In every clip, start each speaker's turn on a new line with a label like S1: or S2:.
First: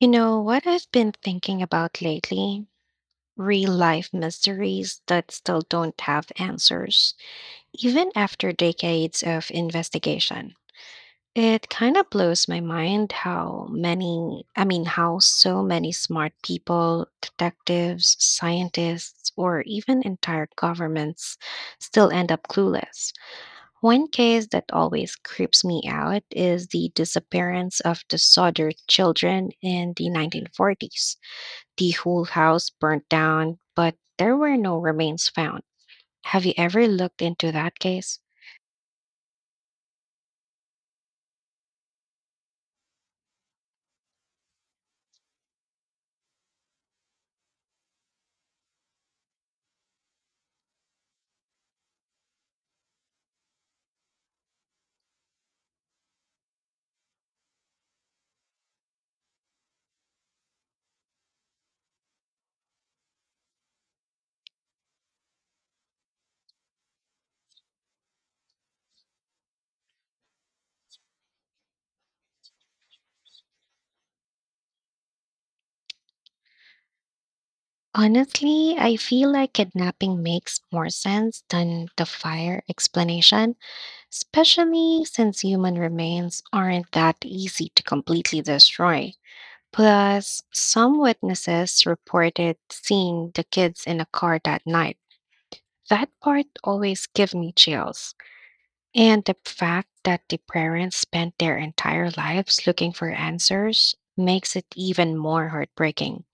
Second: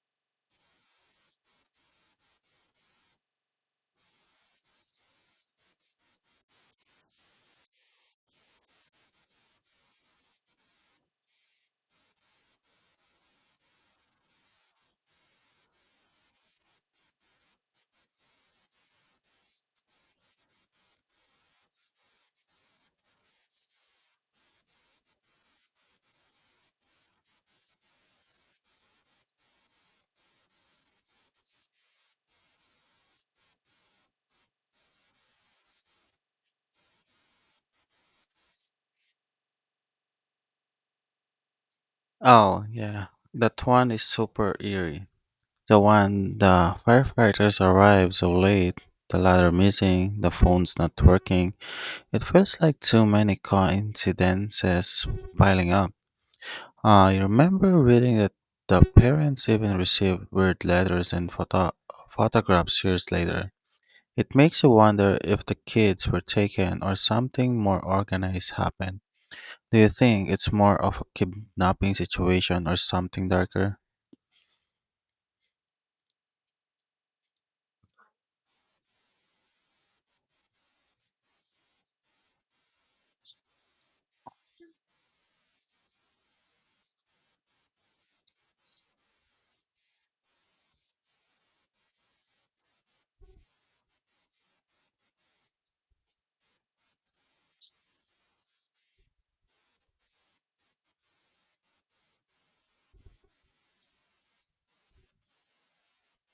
S1: You know what I've been thinking about lately? Real life mysteries that still don't have answers, even after decades of investigation. It kind of blows my mind how so many smart people, detectives, scientists, or even entire governments still end up clueless. One case that always creeps me out is the disappearance of the Sodder children in the 1940s. The whole house burnt down, but there were no remains found. Have you ever looked into that case?
S2: Oh, yeah. That one is super eerie. The one the firefighters arrive so late, the ladder missing, the phone's not working. It feels like too many coincidences piling up. I remember reading that the parents even received weird letters and photographs years later. It makes you wonder if the kids were taken or something more organized happened. Do you think it's more of a kidnapping situation or something darker?
S1: Honestly, I feel like kidnapping makes more sense than the fire explanation, especially since human remains aren't that easy to completely destroy. Plus, some witnesses reported seeing the kids in a car that night. That part always gives me chills. And the fact that the parents spent their entire lives looking for answers makes it even more heartbreaking.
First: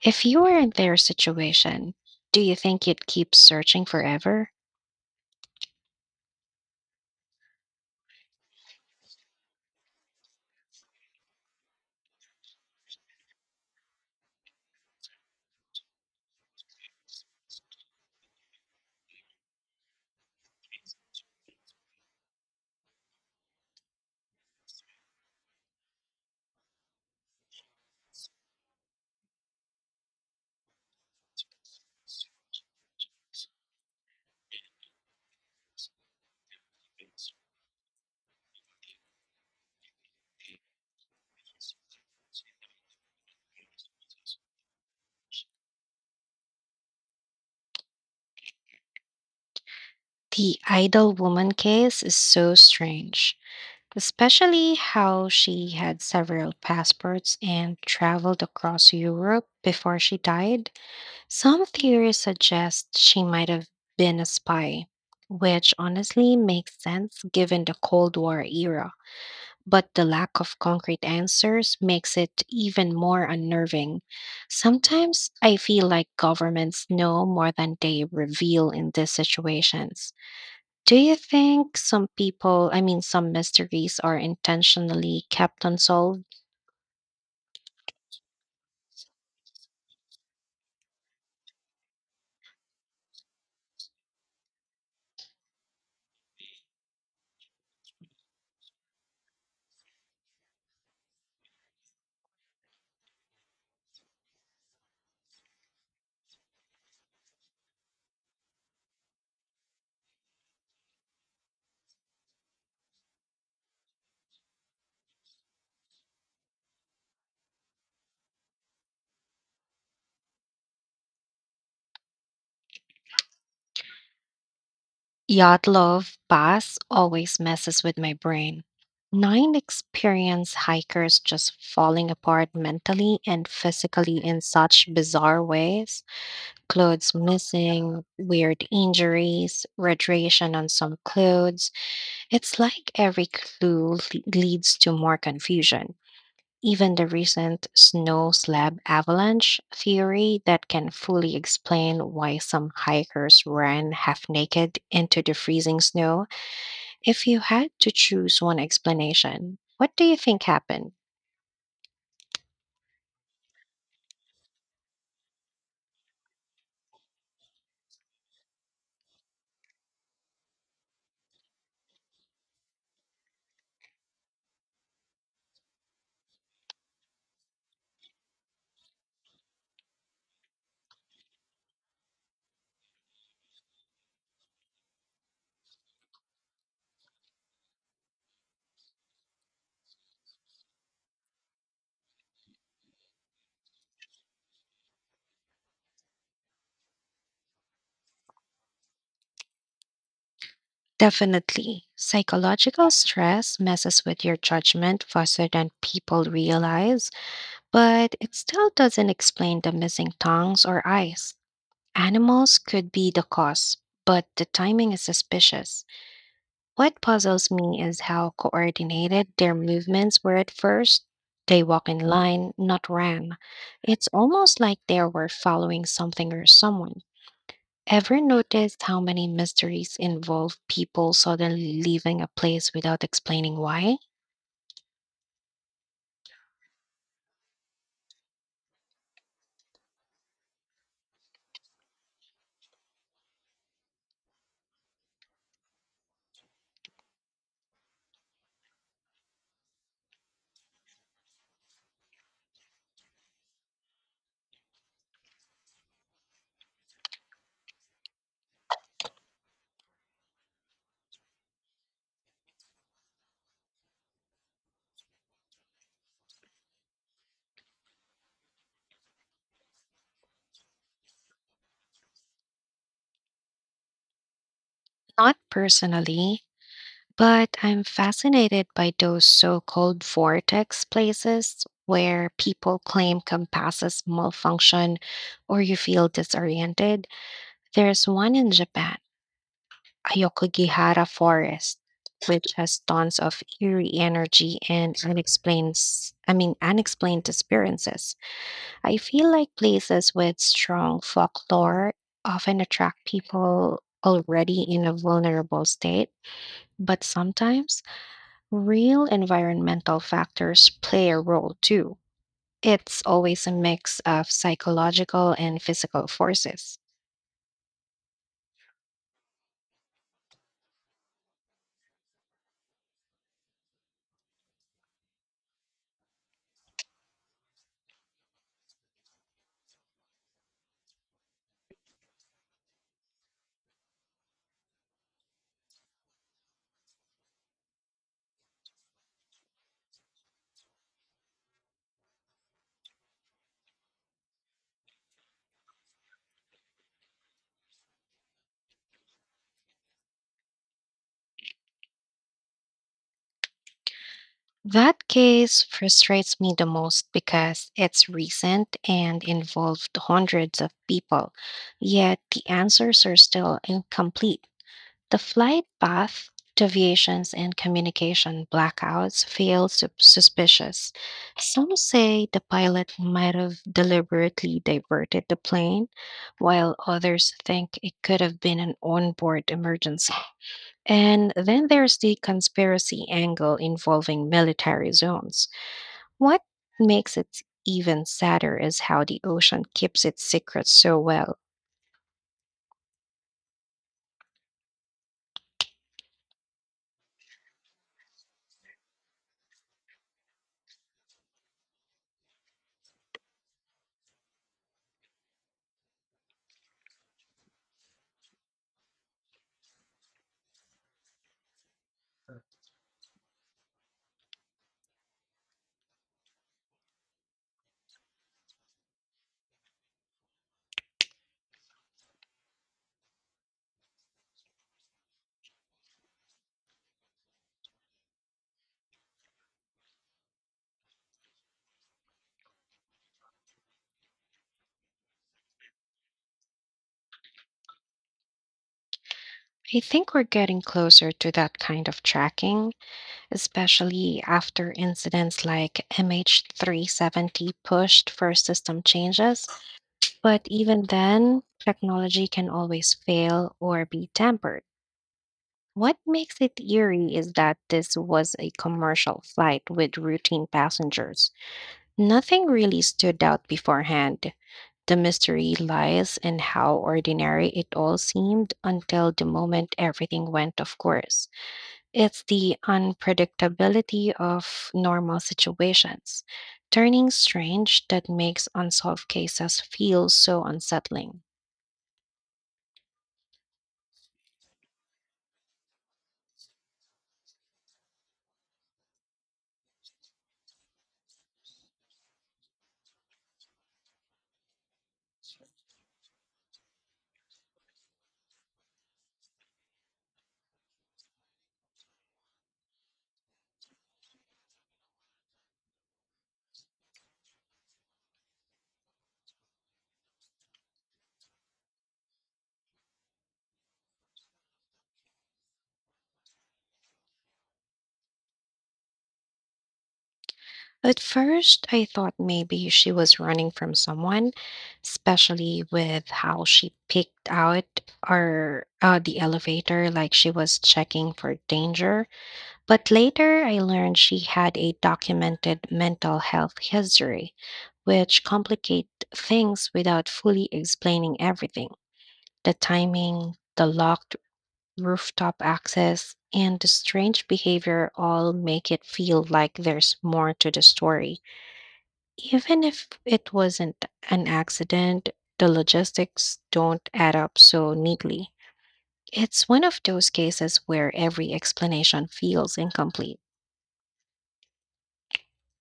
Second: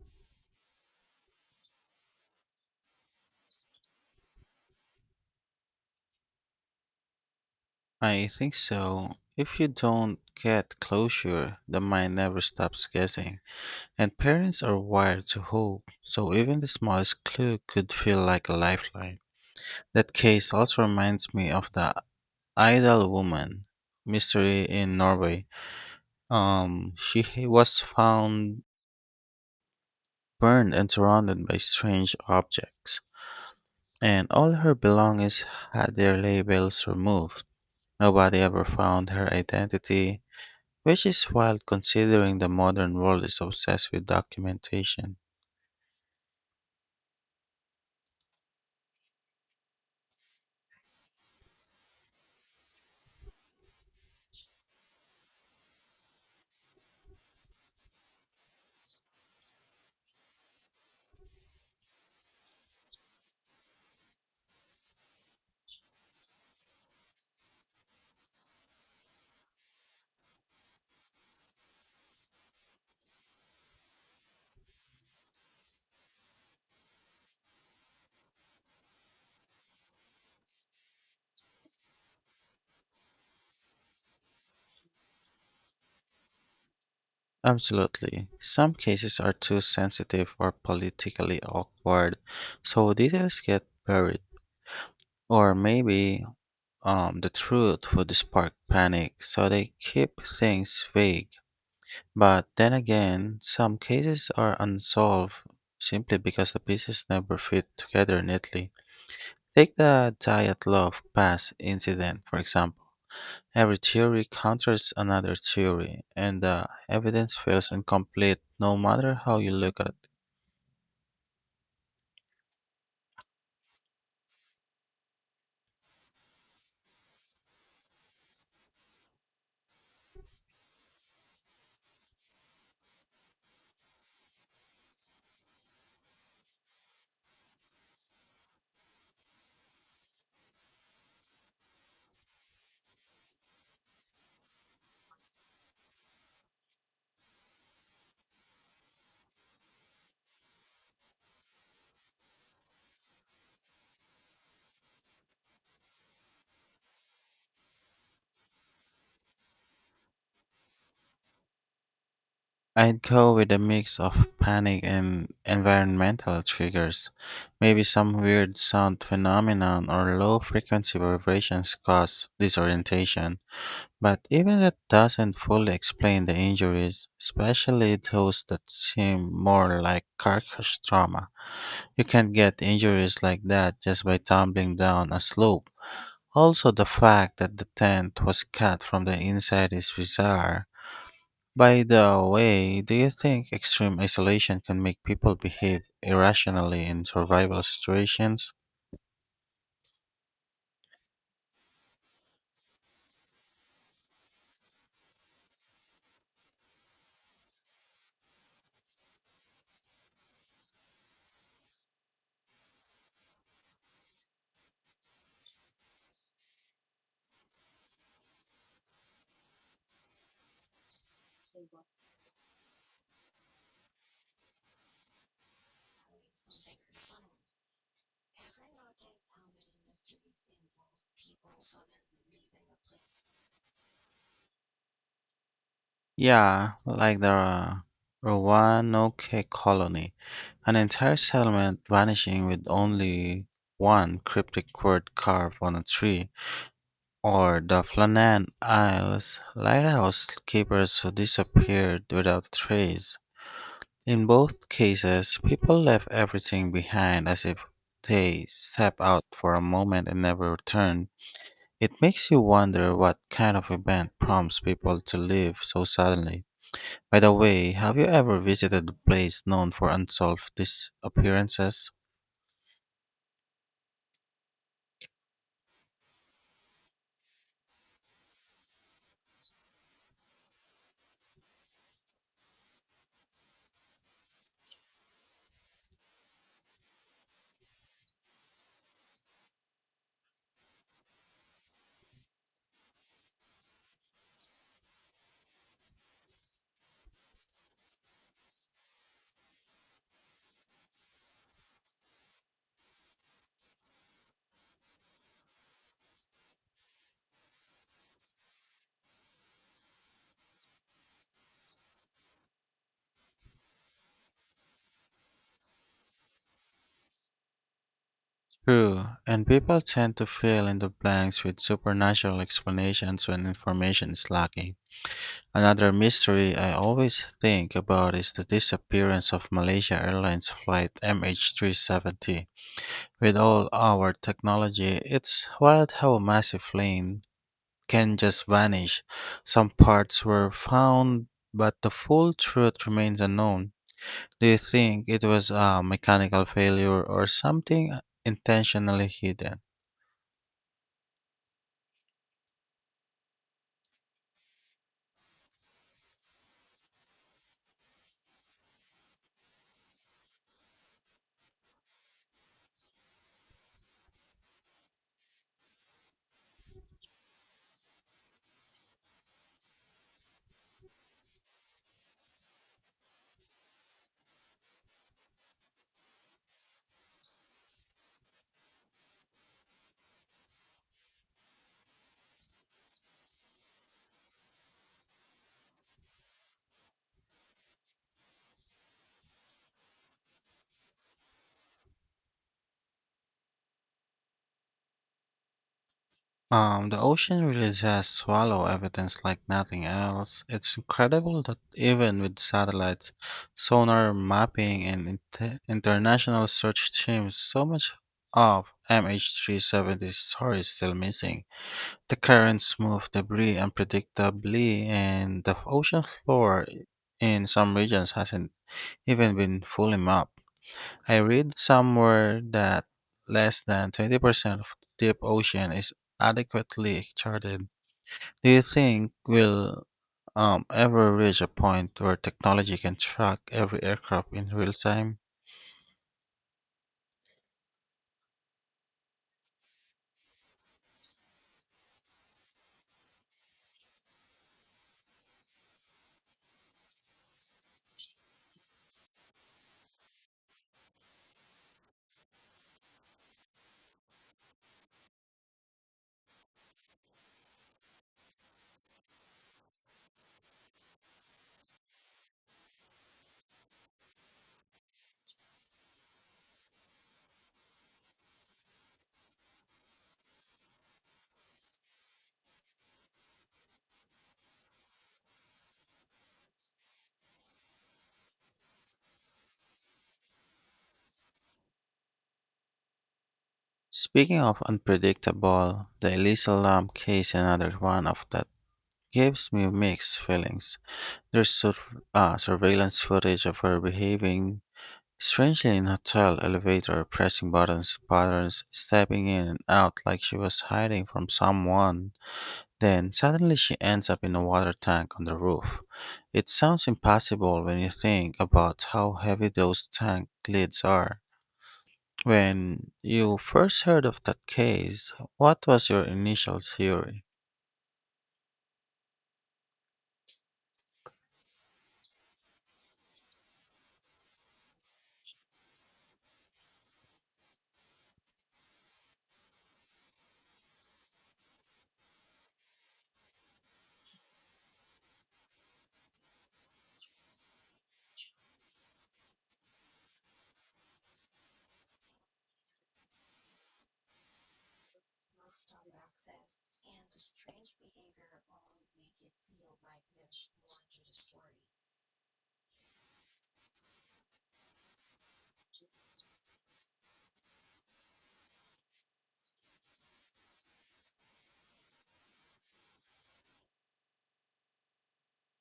S1: If you were in their situation, do you think you'd keep searching forever?
S2: I think so. If you don't get closure, the mind never stops guessing. And parents are wired to hope, so even the smallest clue could feel like a lifeline. That case also reminds me of the idle woman mystery in Norway. She was found burned and surrounded by strange objects, and all her belongings had their labels removed. Nobody ever found her identity, which is wild considering the modern world is obsessed with documentation.
S1: The idle woman case is so strange, especially how she had several passports and traveled across Europe before she died. Some theories suggest she might have been a spy, which honestly makes sense given the Cold War era. But the lack of concrete answers makes it even more unnerving. Sometimes I feel like governments know more than they reveal in these situations. Do you think some people, I mean, some mysteries are intentionally kept unsolved?
S2: Absolutely. Some cases are too sensitive or politically awkward, so details get buried. Or maybe the truth would spark panic, so they keep things vague. But then again, some cases are unsolved simply because the pieces never fit together neatly. Take the Diet Love Pass incident, for example. Every theory counters another theory, and the evidence feels incomplete no matter how you look at it.
S1: Yacht love Pass always messes with my brain. Nine experienced hikers just falling apart mentally and physically in such bizarre ways. Clothes missing, weird injuries, radiation on some clothes. It's like every leads to more confusion. Even the recent snow slab avalanche theory that can fully explain why some hikers ran half naked into the freezing snow, if you had to choose one explanation, what do you think happened?
S2: I'd go with a mix of panic and environmental triggers. Maybe some weird sound phenomenon or low frequency vibrations cause disorientation. But even that doesn't fully explain the injuries, especially those that seem more like carcass trauma. You can't get injuries like that just by tumbling down a slope. Also, the fact that the tent was cut from the inside is bizarre. By the way, do you think extreme isolation can make people behave irrationally in survival situations?
S1: Definitely. Psychological stress messes with your judgment faster than people realize, but it still doesn't explain the missing tongues or eyes. Animals could be the cause, but the timing is suspicious. What puzzles me is how coordinated their movements were at first. They walk in line, not ran. It's almost like they were following something or someone. Ever noticed how many mysteries involve people suddenly leaving a place without explaining why?
S2: Yeah, like the Roanoke colony, an entire settlement vanishing with only one cryptic word carved on a tree, or the Flannan Isles lighthouse keepers who disappeared without trace. In both cases, people left everything behind as if they stepped out for a moment and never returned. It makes you wonder what kind of event prompts people to leave so suddenly. By the way, have you ever visited a place known for unsolved disappearances?
S1: Not personally, but I'm fascinated by those so called vortex places where people claim compasses malfunction or you feel disoriented. There's one in Japan, Ayokogihara Forest. Which has tons of eerie energy and unexplained disappearances. I feel like places with strong folklore often attract people already in a vulnerable state, but sometimes real environmental factors play a role too. It's always a mix of psychological and physical forces.
S2: True, and people tend to fill in the blanks with supernatural explanations when information is lacking. Another mystery I always think about is the disappearance of Malaysia Airlines flight MH370. With all our technology, it's wild how a massive plane can just vanish. Some parts were found, but the full truth remains unknown. Do you think it was a mechanical failure or something intentionally hidden?
S1: That case frustrates me the most because it's recent and involved hundreds of people, yet the answers are still incomplete. The flight path deviations and communication blackouts suspicious. Some say the pilot might have deliberately diverted the plane, while others think it could have been an onboard emergency. And then there's the conspiracy angle involving military zones. What makes it even sadder is how the ocean keeps its secrets so well.
S2: The ocean really does swallow evidence like nothing else. It's incredible that even with satellites, sonar mapping, and international search teams, so much of MH370's story is still missing. The currents move debris unpredictably, and the ocean floor in some regions hasn't even been fully mapped. I read somewhere that less than 20% of the deep ocean is adequately charted. Do you think we'll ever reach a point where technology can track every aircraft in real time?
S1: I think we're getting closer to that kind of tracking, especially after incidents like MH370 pushed for system changes. But even then, technology can always fail or be tampered. What makes it eerie is that this was a commercial flight with routine passengers. Nothing really stood out beforehand. The mystery lies in how ordinary it all seemed until the moment everything went of course. It's the unpredictability of normal situations, turning strange that makes unsolved cases feel so unsettling.
S2: Speaking of unpredictable, the Elisa Lam case is another one of that gives me mixed feelings. There's surveillance footage of her behaving strangely in hotel elevator, pressing buttons, patterns, stepping in and out like she was hiding from someone. Then suddenly she ends up in a water tank on the roof. It sounds impossible when you think about how heavy those tank lids are. When you first heard of that case, what was your initial theory?
S1: At first, I thought maybe she was running from someone, especially with how she picked out or the elevator like she was checking for danger. But later I learned she had a documented mental health history, which complicate things without fully explaining everything. The timing, the locked rooftop access, and the strange behavior all make it feel like there's more to the story. Even if it wasn't an accident, the logistics don't add up so neatly. It's one of those cases where every explanation feels incomplete.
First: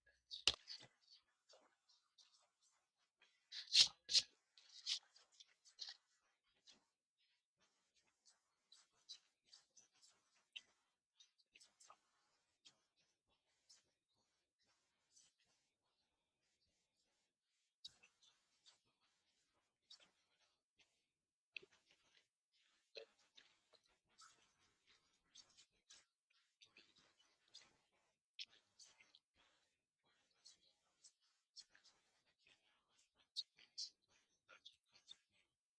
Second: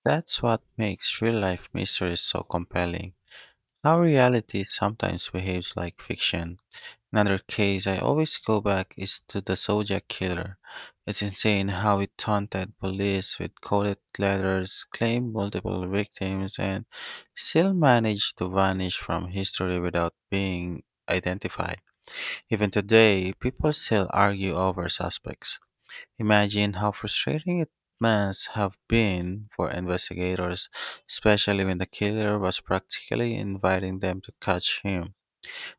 S2: That's what makes real life mysteries so compelling. How reality sometimes behaves like fiction. Another case I always go back is to the Zodiac Killer. It's insane how it taunted police with coded letters, claimed multiple victims, and still managed to vanish from history without being identified. Even today, people still argue over suspects. Imagine how frustrating it must have been for investigators, especially when the killer was practically inviting them to catch him.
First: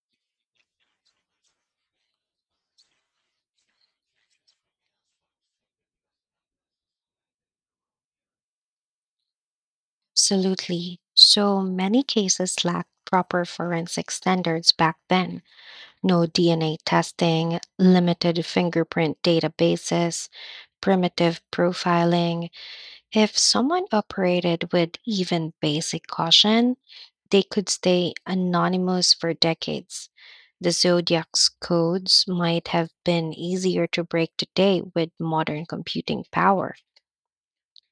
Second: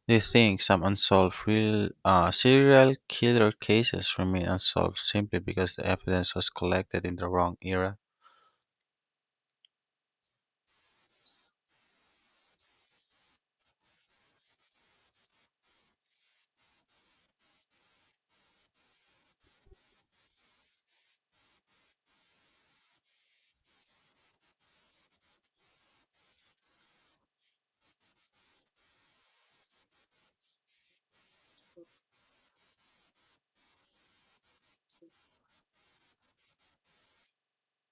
S2: Do you think some unsolved real serial killer cases remain unsolved simply because the evidence was collected in the wrong era?
S1: Absolutely. So many cases lacked proper forensic standards back then. No DNA testing, limited fingerprint databases, primitive profiling. If someone operated with even basic caution, they could stay anonymous for decades. The Zodiac's codes might have been easier to break today with modern computing power.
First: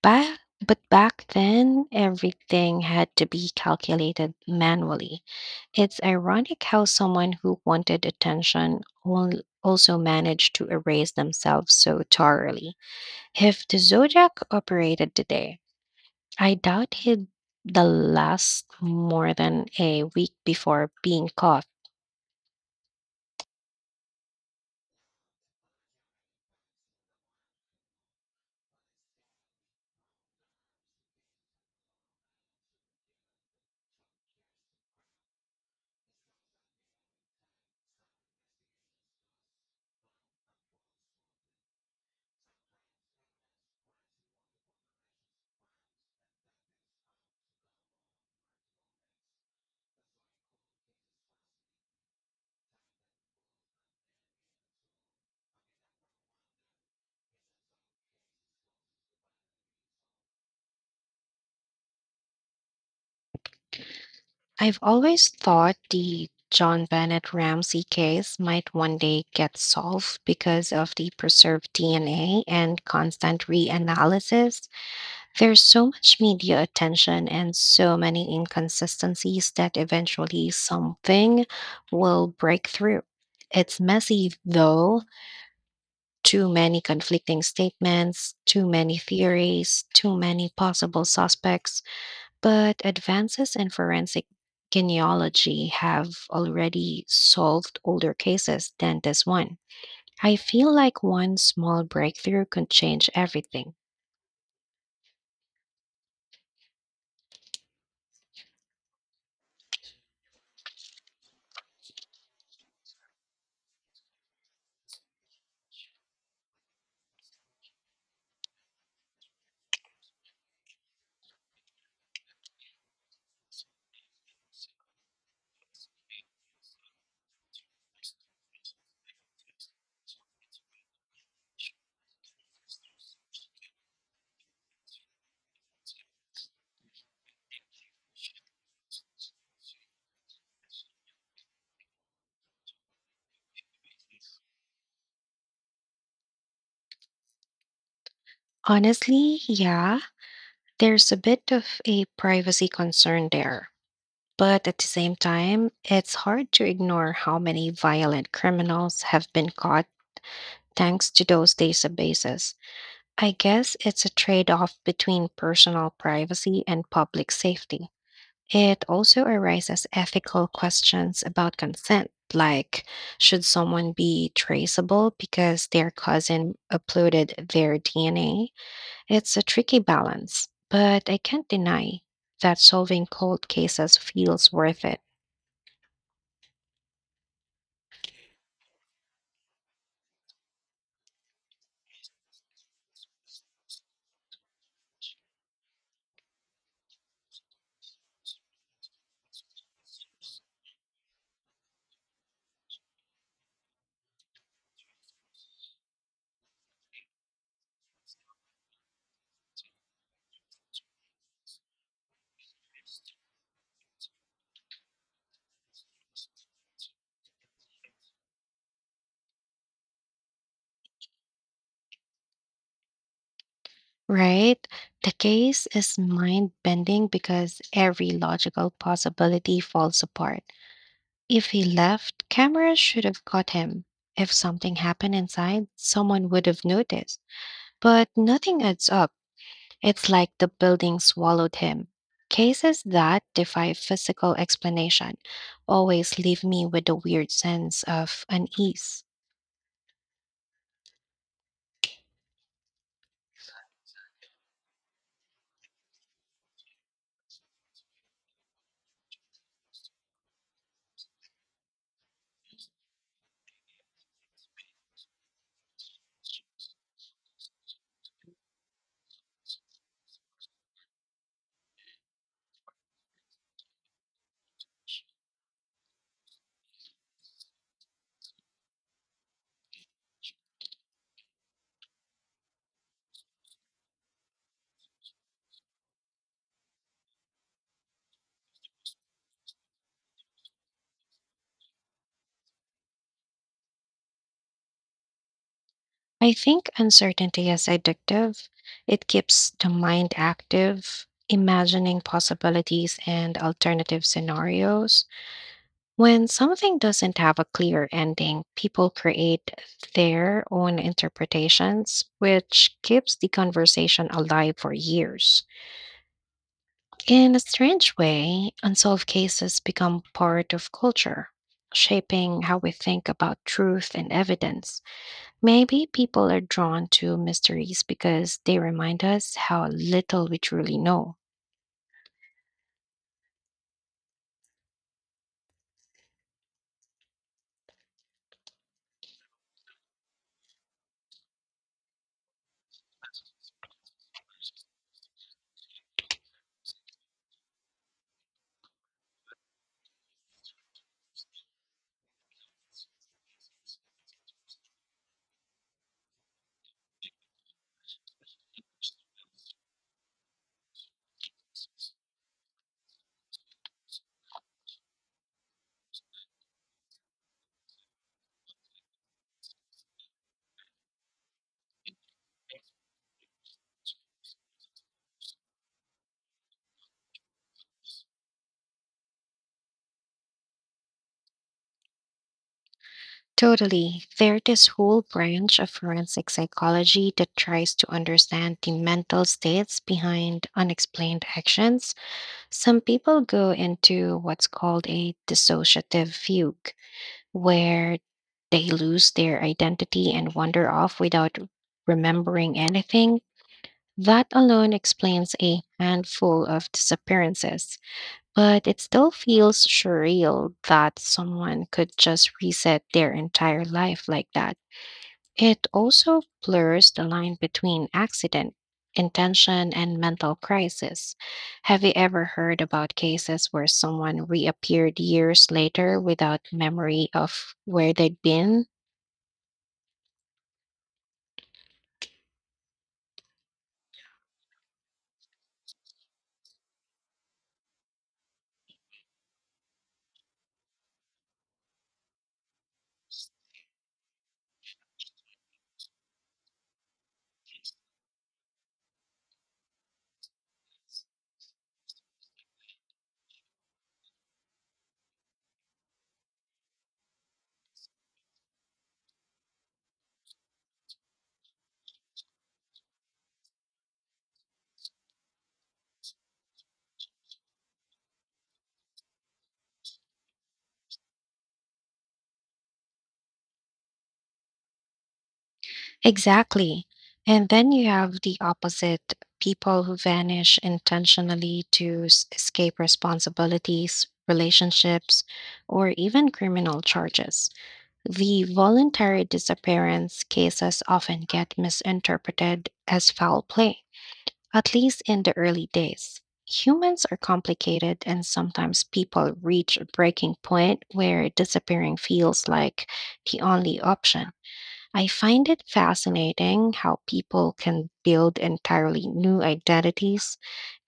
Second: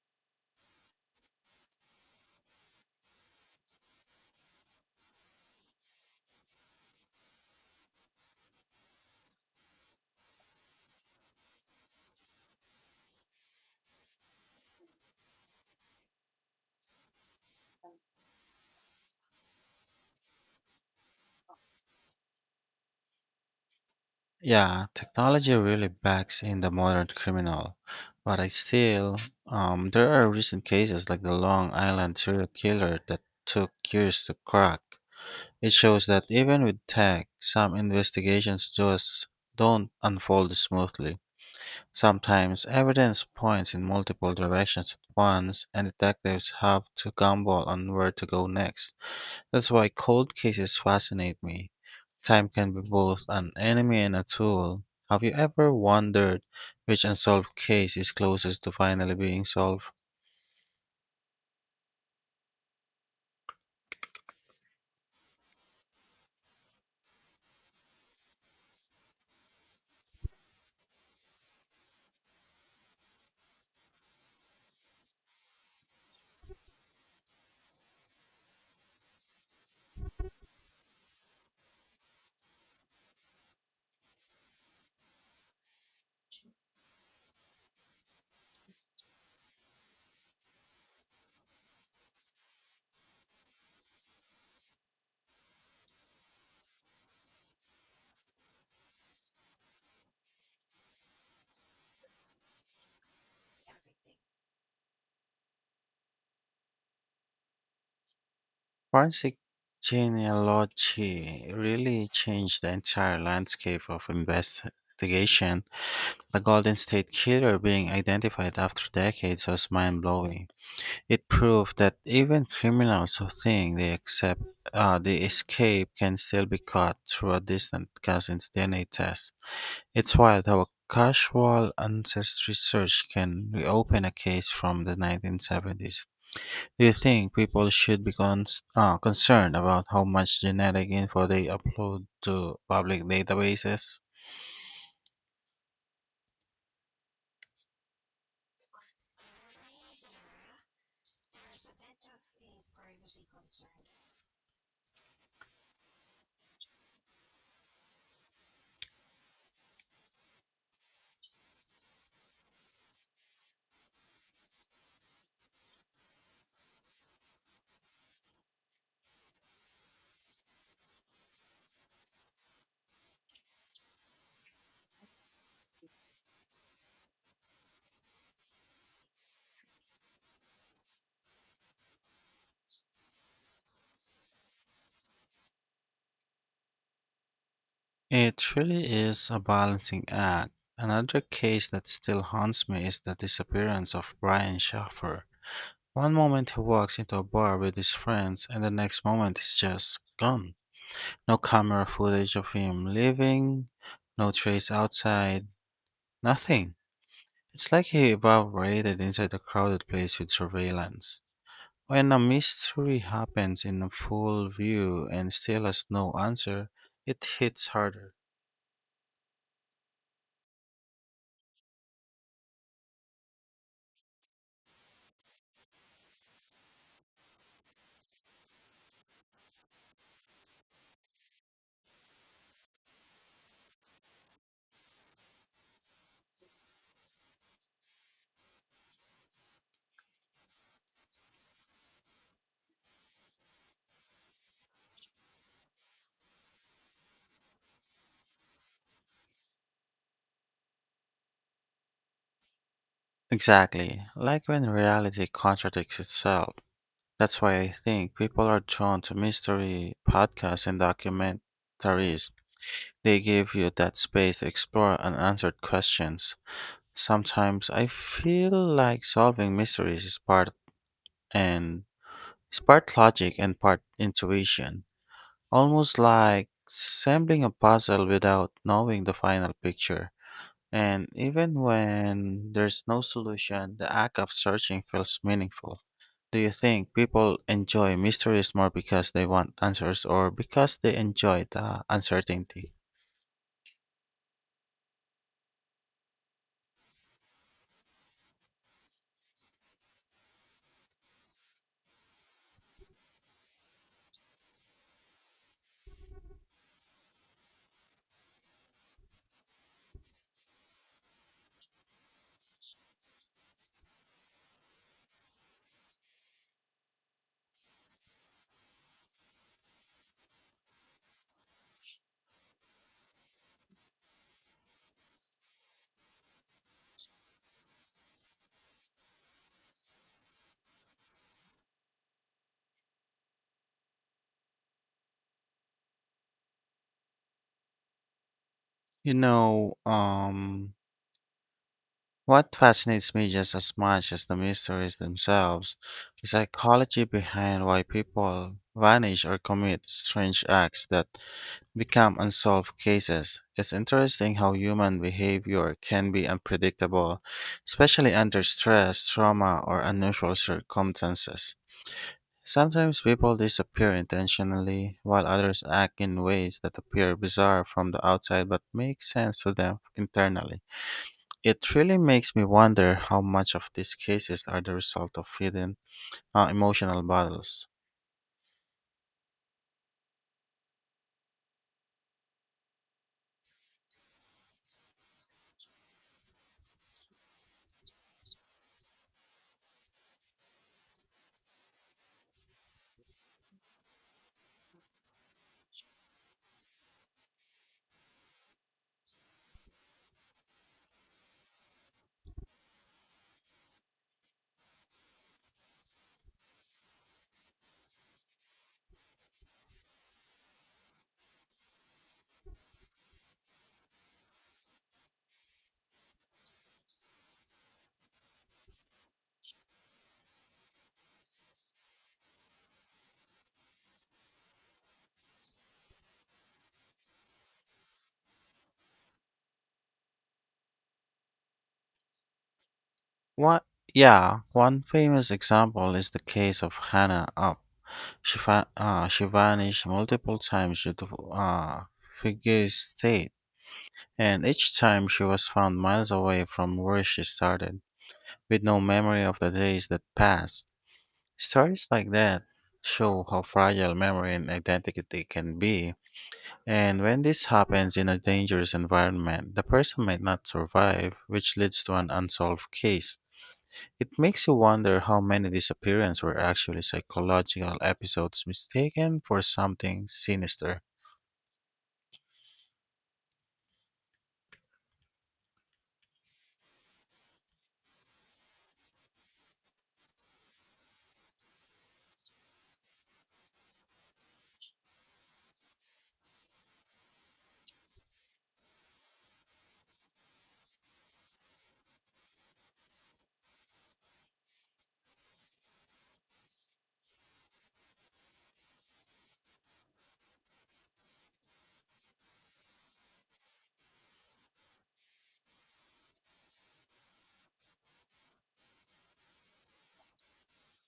S1: Ba but back then, everything had to be calculated manually. It's ironic how someone who wanted attention also managed to erase themselves so thoroughly. If the Zodiac operated today, I doubt he'd the last more than a week before being caught.
S2: Yeah, technology really backs in the modern criminal, but I still there are recent cases like the Long Island serial killer that took years to crack. It shows that even with tech, some investigations just don't unfold smoothly. Sometimes evidence points in multiple directions at once, and detectives have to gamble on where to go next. That's why cold cases fascinate me. Time can be both an enemy and a tool. Have you ever wondered which unsolved case is closest to finally being solved?
S1: I've always thought the John Bennett Ramsey case might one day get solved because of the preserved DNA and constant reanalysis. There's so much media attention and so many inconsistencies that eventually something will break through. It's messy though, too many conflicting statements, too many theories, too many possible suspects. But advances in forensic genealogy have already solved older cases than this one. I feel like one small breakthrough could change everything.
S2: Forensic genealogy really changed the entire landscape of investigation. The Golden State Killer being identified after decades was mind blowing. It proved that even criminals who think they escape can still be caught through a distant cousin's DNA test. It's wild how a casual ancestry search can reopen a case from the 1970s. Do you think people should be concerned about how much genetic info they upload to public databases?
S1: Honestly, yeah, there's a bit of a privacy concern there. But at the same time, it's hard to ignore how many violent criminals have been caught thanks to those databases. I guess it's a trade off between personal privacy and public safety. It also arises ethical questions about consent, like should someone be traceable because their cousin uploaded their DNA? It's a tricky balance, but I can't deny that solving cold cases feels worth it,
S2: It really is a balancing act. Another case that still haunts me is the disappearance of Brian Schaffer. One moment he walks into a bar with his friends, and the next moment he's just gone. No camera footage of him leaving, no trace outside, nothing. It's like he evaporated inside a crowded place with surveillance. When a mystery happens in full view and still has no answer, it hits harder.
S1: right? The case is mind bending because every logical possibility falls apart. If he left, cameras should have caught him. If something happened inside, someone would have noticed. But nothing adds up. It's like the building swallowed him. Cases that defy physical explanation always leave me with a weird sense of unease.
S2: Exactly, like when reality contradicts itself. That's why I think people are drawn to mystery podcasts and documentaries. They give you that space to explore unanswered questions. Sometimes I feel like solving mysteries is part and is part logic and part intuition. Almost like assembling a puzzle without knowing the final picture. And even when there's no solution, the act of searching feels meaningful. Do you think people enjoy mysteries more because they want answers or because they enjoy the uncertainty?
S1: I think uncertainty is addictive. It keeps the mind active, imagining possibilities and alternative scenarios. When something doesn't have a clear ending, people create their own interpretations, which keeps the conversation alive for years. In a strange way, unsolved cases become part of culture, shaping how we think about truth and evidence. Maybe people are drawn to mysteries because they remind us how little we truly know.
S2: You know, um, What fascinates me just as much as the mysteries themselves is psychology behind why people vanish or commit strange acts that become unsolved cases. It's interesting how human behavior can be unpredictable, especially under stress, trauma, or unusual circumstances. Sometimes people disappear intentionally, while others act in ways that appear bizarre from the outside but make sense to them internally. It really makes me wonder how much of these cases are the result of hidden emotional battles.
S1: Totally. There's this whole branch of forensic psychology that tries to understand the mental states behind unexplained actions. Some people go into what's called a dissociative fugue, where they lose their identity and wander off without remembering anything. That alone explains a handful of disappearances, but it still feels surreal that someone could just reset their entire life like that. It also blurs the line between accident, intention, and mental crisis. Have you ever heard about cases where someone reappeared years later without memory of where they'd been?
S2: What? Yeah, one famous example is the case of Hannah Up. She vanished multiple times due to uh, figure state, and each time she was found miles away from where she started, with no memory of the days that passed. Stories like that show how fragile memory and identity can be. And when this happens in a dangerous environment, the person might not survive, which leads to an unsolved case. It makes you wonder how many disappearances were actually psychological episodes mistaken for something sinister.
S1: Exactly. And then you have the opposite people who vanish intentionally escape responsibilities, relationships, or even criminal charges. The voluntary disappearance cases often get misinterpreted as foul play, at least in the early days. Humans are complicated, and sometimes people reach a breaking point where disappearing feels like the only option. I find it fascinating how people can build entirely new identities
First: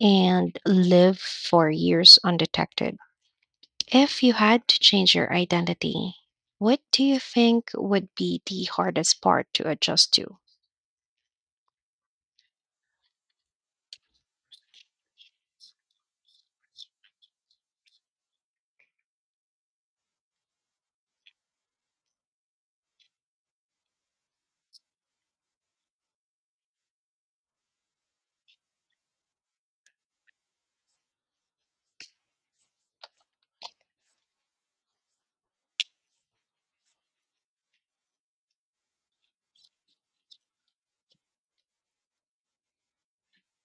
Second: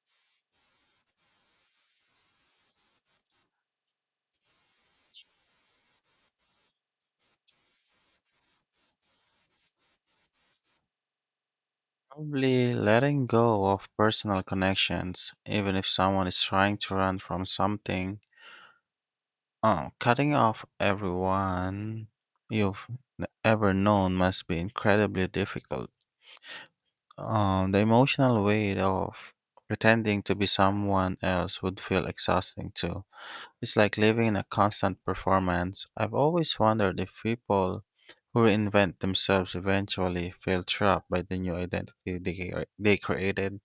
S1: and live for years undetected. If you had to change your identity, what do you think would be the hardest part to adjust to?
S2: Probably letting go of personal connections, even if someone is trying to run from something. Oh, cutting off everyone you've ever known must be incredibly difficult. The emotional weight of pretending to be someone else would feel exhausting too. It's like living in a constant performance. I've always wondered if people who reinvent themselves eventually feel trapped by the new identity they created.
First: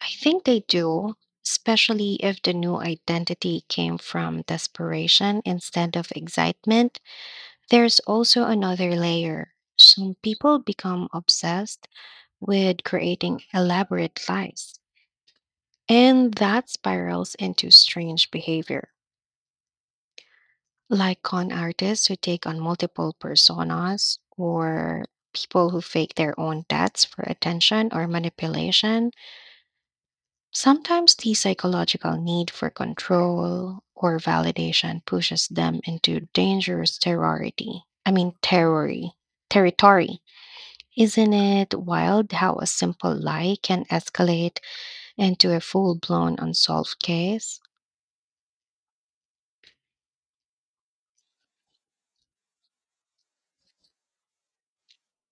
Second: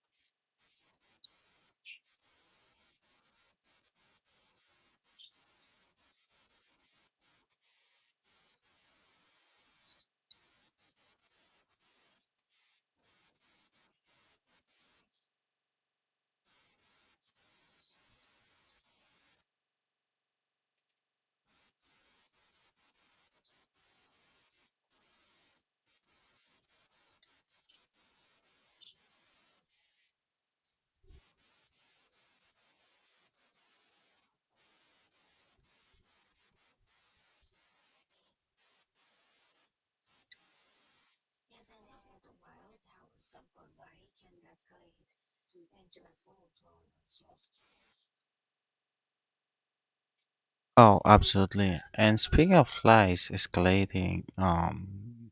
S1: I think they do, especially if the new identity came from desperation instead of excitement. There's also another layer. Some people become obsessed with creating elaborate lies. And that spirals into strange behavior, like con artists who take on multiple personas or people who fake their own deaths for attention or manipulation. Sometimes the psychological need for control or validation pushes them into dangerous terrority. I mean, terrory, territory. Isn't it wild how a simple lie can escalate into a full blown unsolved case?
S2: Oh, absolutely. And speaking of lies escalating,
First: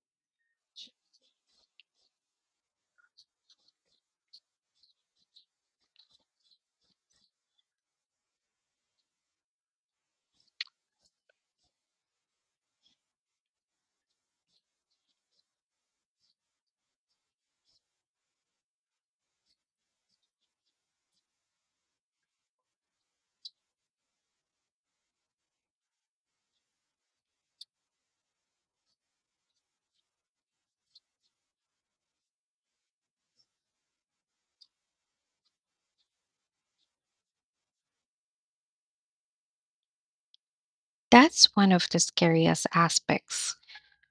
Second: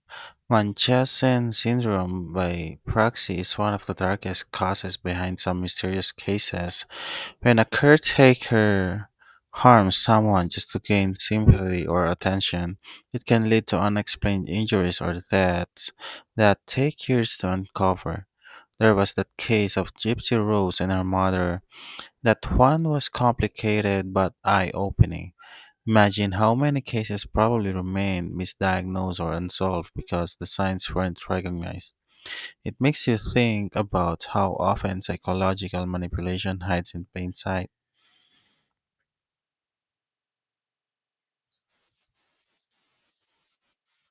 S2: Munchausen syndrome by proxy is one of the darkest causes behind some mysterious cases. When a caretaker harms someone just to gain sympathy or attention, it can lead to unexplained injuries or deaths that take years to uncover. There was that case of Gypsy Rose and her mother. That one was complicated but eye opening. Imagine how many cases probably remained misdiagnosed or unsolved because the signs weren't recognized. It makes you think about how often psychological manipulation hides in plain sight.
S1: That's one of the scariest aspects.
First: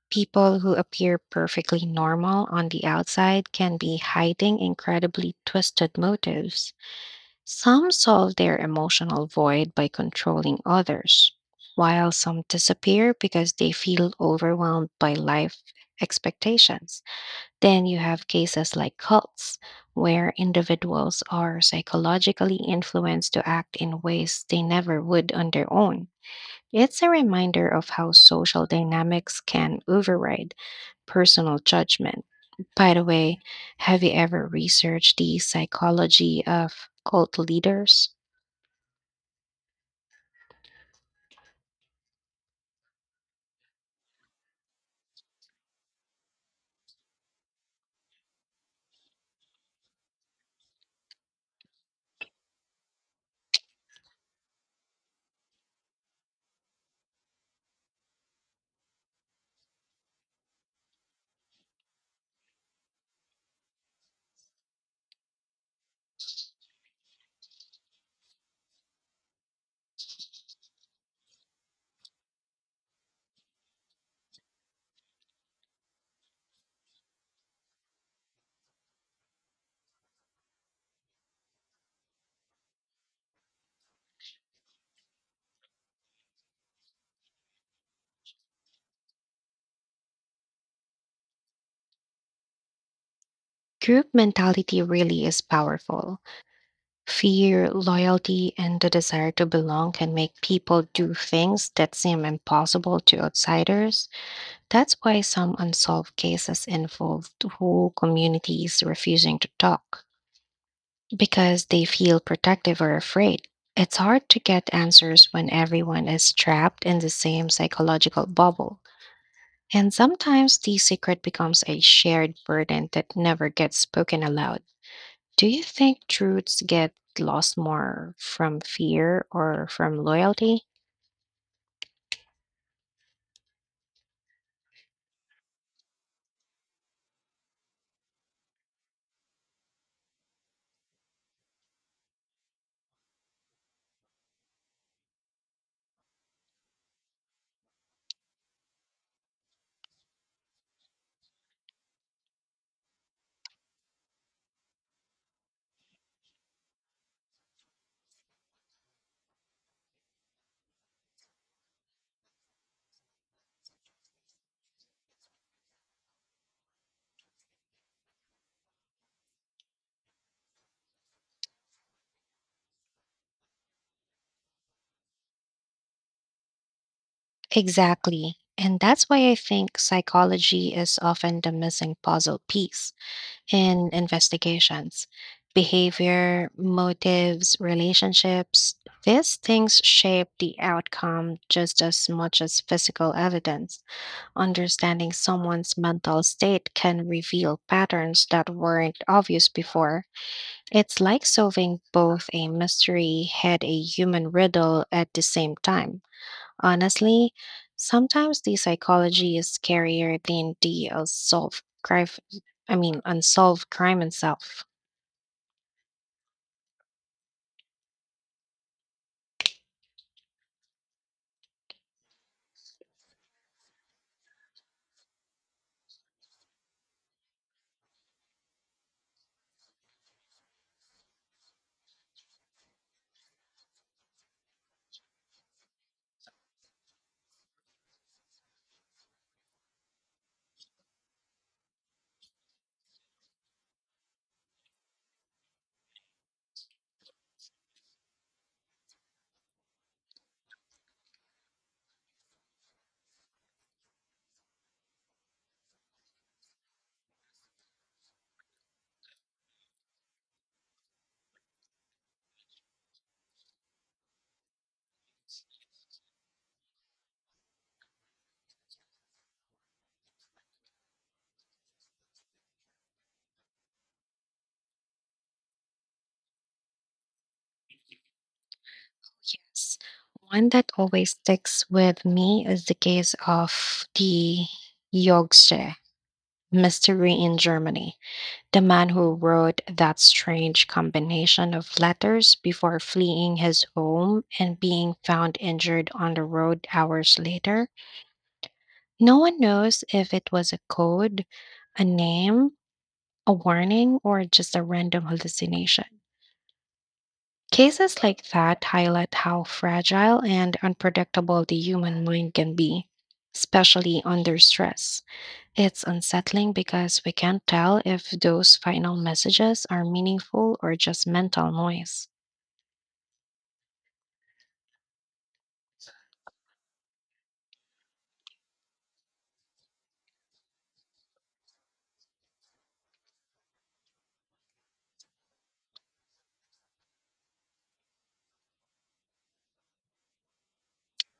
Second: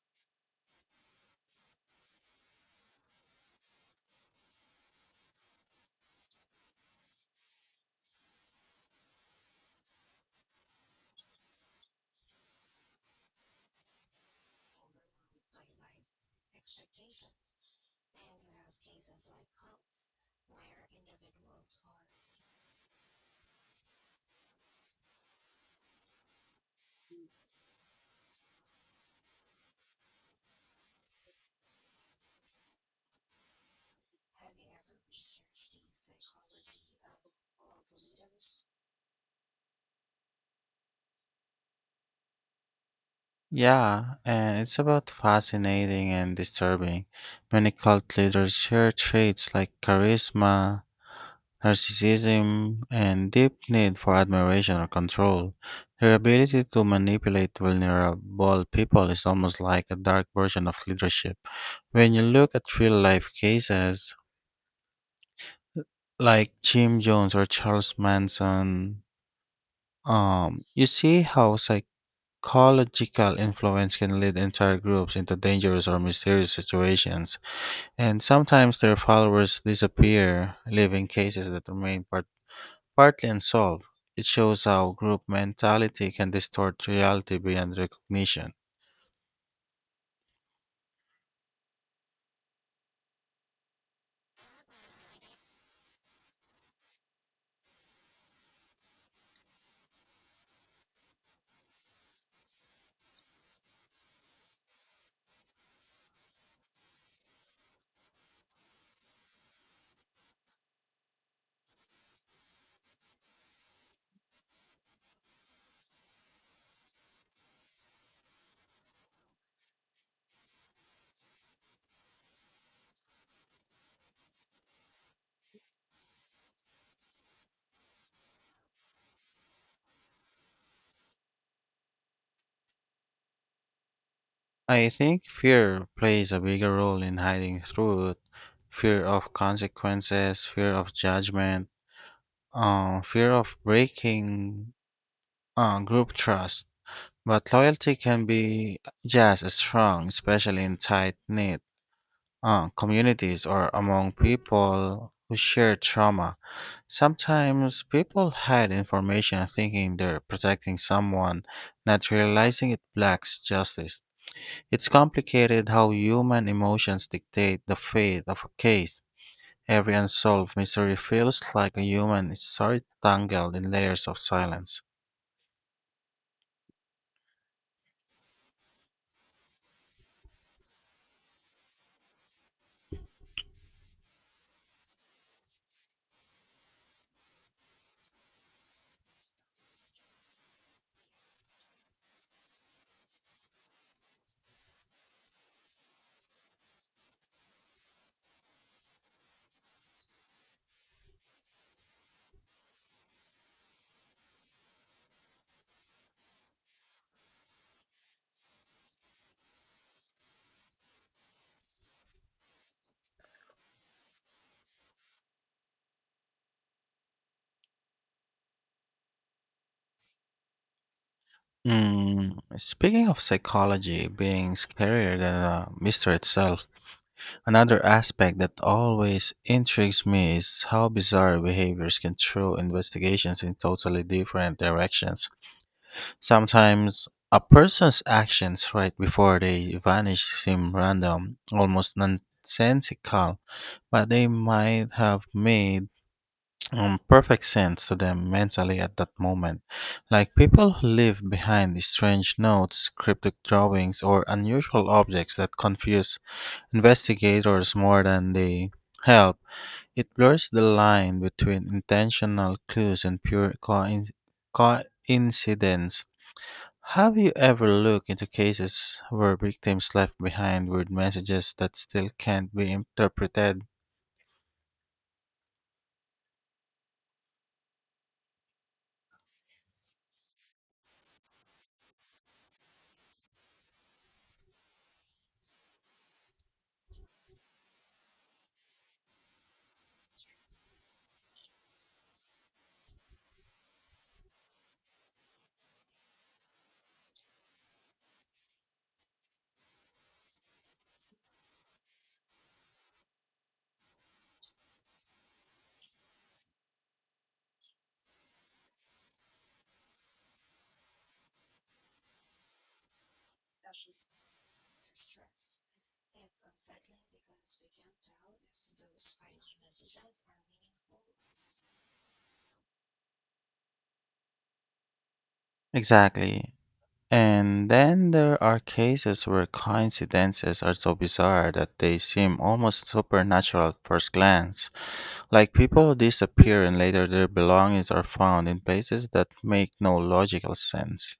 S1: People who appear perfectly normal on the outside can be hiding incredibly twisted motives. Some solve their emotional void by controlling others, while some disappear because they feel overwhelmed by life expectations. Then you have cases like cults, where individuals are psychologically influenced to act in ways they never would on their own. It's a reminder of how social dynamics can override personal judgment. By the way, have you ever researched the psychology of cult leaders?
S2: Yeah, and it's about fascinating and disturbing. Many cult leaders share traits like charisma, narcissism, and deep need for admiration or control. Their ability to manipulate vulnerable people is almost like a dark version of leadership. When you look at real life cases, like Jim Jones or Charles Manson, you see how psych ecological influence can lead entire groups into dangerous or mysterious situations, and sometimes their followers disappear, leaving cases that remain partly unsolved. It shows how group mentality can distort reality beyond recognition.
S1: Group mentality really is powerful. Fear, loyalty, and the desire to belong can make people do things that seem impossible to outsiders. That's why some unsolved cases involved whole communities refusing to talk because they feel protective or afraid. It's hard to get answers when everyone is trapped in the same psychological bubble. And sometimes the secret becomes a shared burden that never gets spoken aloud. Do you think truths get lost more from fear or from loyalty?
S2: I think fear plays a bigger role in hiding truth. Fear of consequences, fear of judgment, fear of breaking group trust. But loyalty can be just as strong, especially in tight knit communities or among people who share trauma. Sometimes people hide information thinking they're protecting someone, not realizing it blocks justice. It's complicated how human emotions dictate the fate of a case. Every unsolved mystery feels like a human story tangled in layers of silence.
S1: Exactly. And that's why I think psychology is often the missing puzzle piece in investigations. Behavior, motives, relationships, these things shape the outcome just as much as physical evidence. Understanding someone's mental state can reveal patterns that weren't obvious before. It's like solving both a mystery and a human riddle at the same time. Honestly, sometimes the psychology is scarier than the unsolved crime itself.
S2: Mm, speaking of psychology being scarier than the mystery itself, another aspect that always intrigues me is how bizarre behaviors can throw investigations in totally different directions. Sometimes a person's actions right before they vanish seem random, almost nonsensical, but they might have made perfect sense to them mentally at that moment. Like people who leave behind strange notes, cryptic drawings, or unusual objects that confuse investigators more than they help. It blurs the line between intentional clues and pure coincidence. Have you ever looked into cases where victims left behind word messages that still can't be interpreted?
S1: Yes. One that always sticks with me is the case of the Yorkshire mystery in Germany. The man who wrote that strange combination of letters before fleeing his home and being found injured on the road hours later. No one knows if it was a code, a name, a warning or just a random hallucination. Cases like that highlight how fragile and unpredictable the human mind can be, especially under stress. It's unsettling because we can't tell if those final messages are meaningful or just mental noise.
S2: Exactly. And then there are cases where coincidences are so bizarre that they seem almost supernatural at first glance. Like people who disappear and later their belongings are found in places that make no logical sense.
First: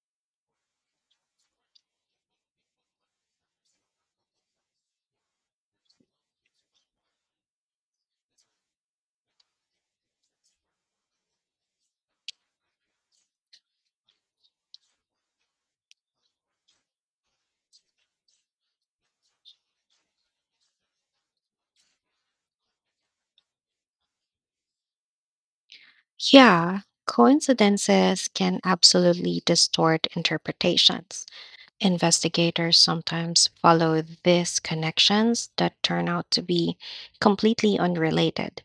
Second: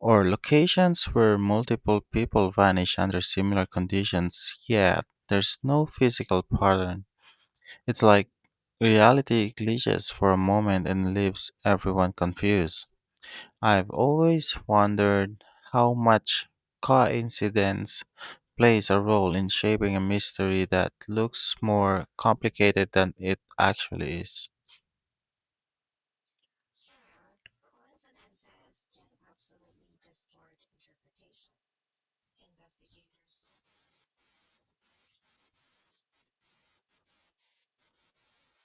S2: Or locations where multiple people vanish under similar conditions, yet there's no physical pattern. It's like reality glitches for a moment and leaves everyone confused. I've always wondered how much coincidence plays a role in shaping a mystery that looks more complicated than it actually is.
S1: Yeah, coincidences can absolutely distort interpretations. Investigators sometimes follow these connections that turn out to be completely unrelated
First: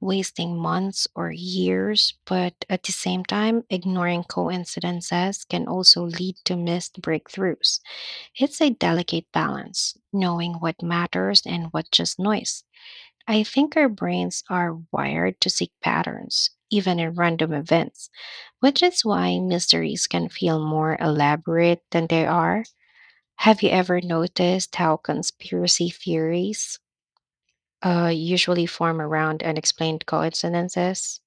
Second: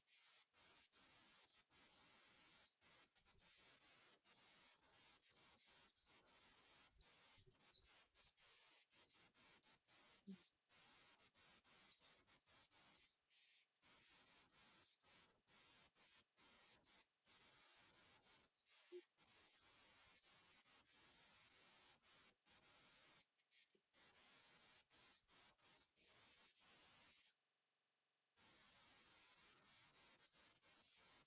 S1: wasting months or years, but at the same time, ignoring coincidences can also lead to missed breakthroughs. It's a delicate balance, knowing what matters and what just noise. I think our brains are wired to seek patterns, even in random events, which is why mysteries can feel more elaborate than they are. Have you ever noticed how conspiracy theories usually form around unexplained coincidences?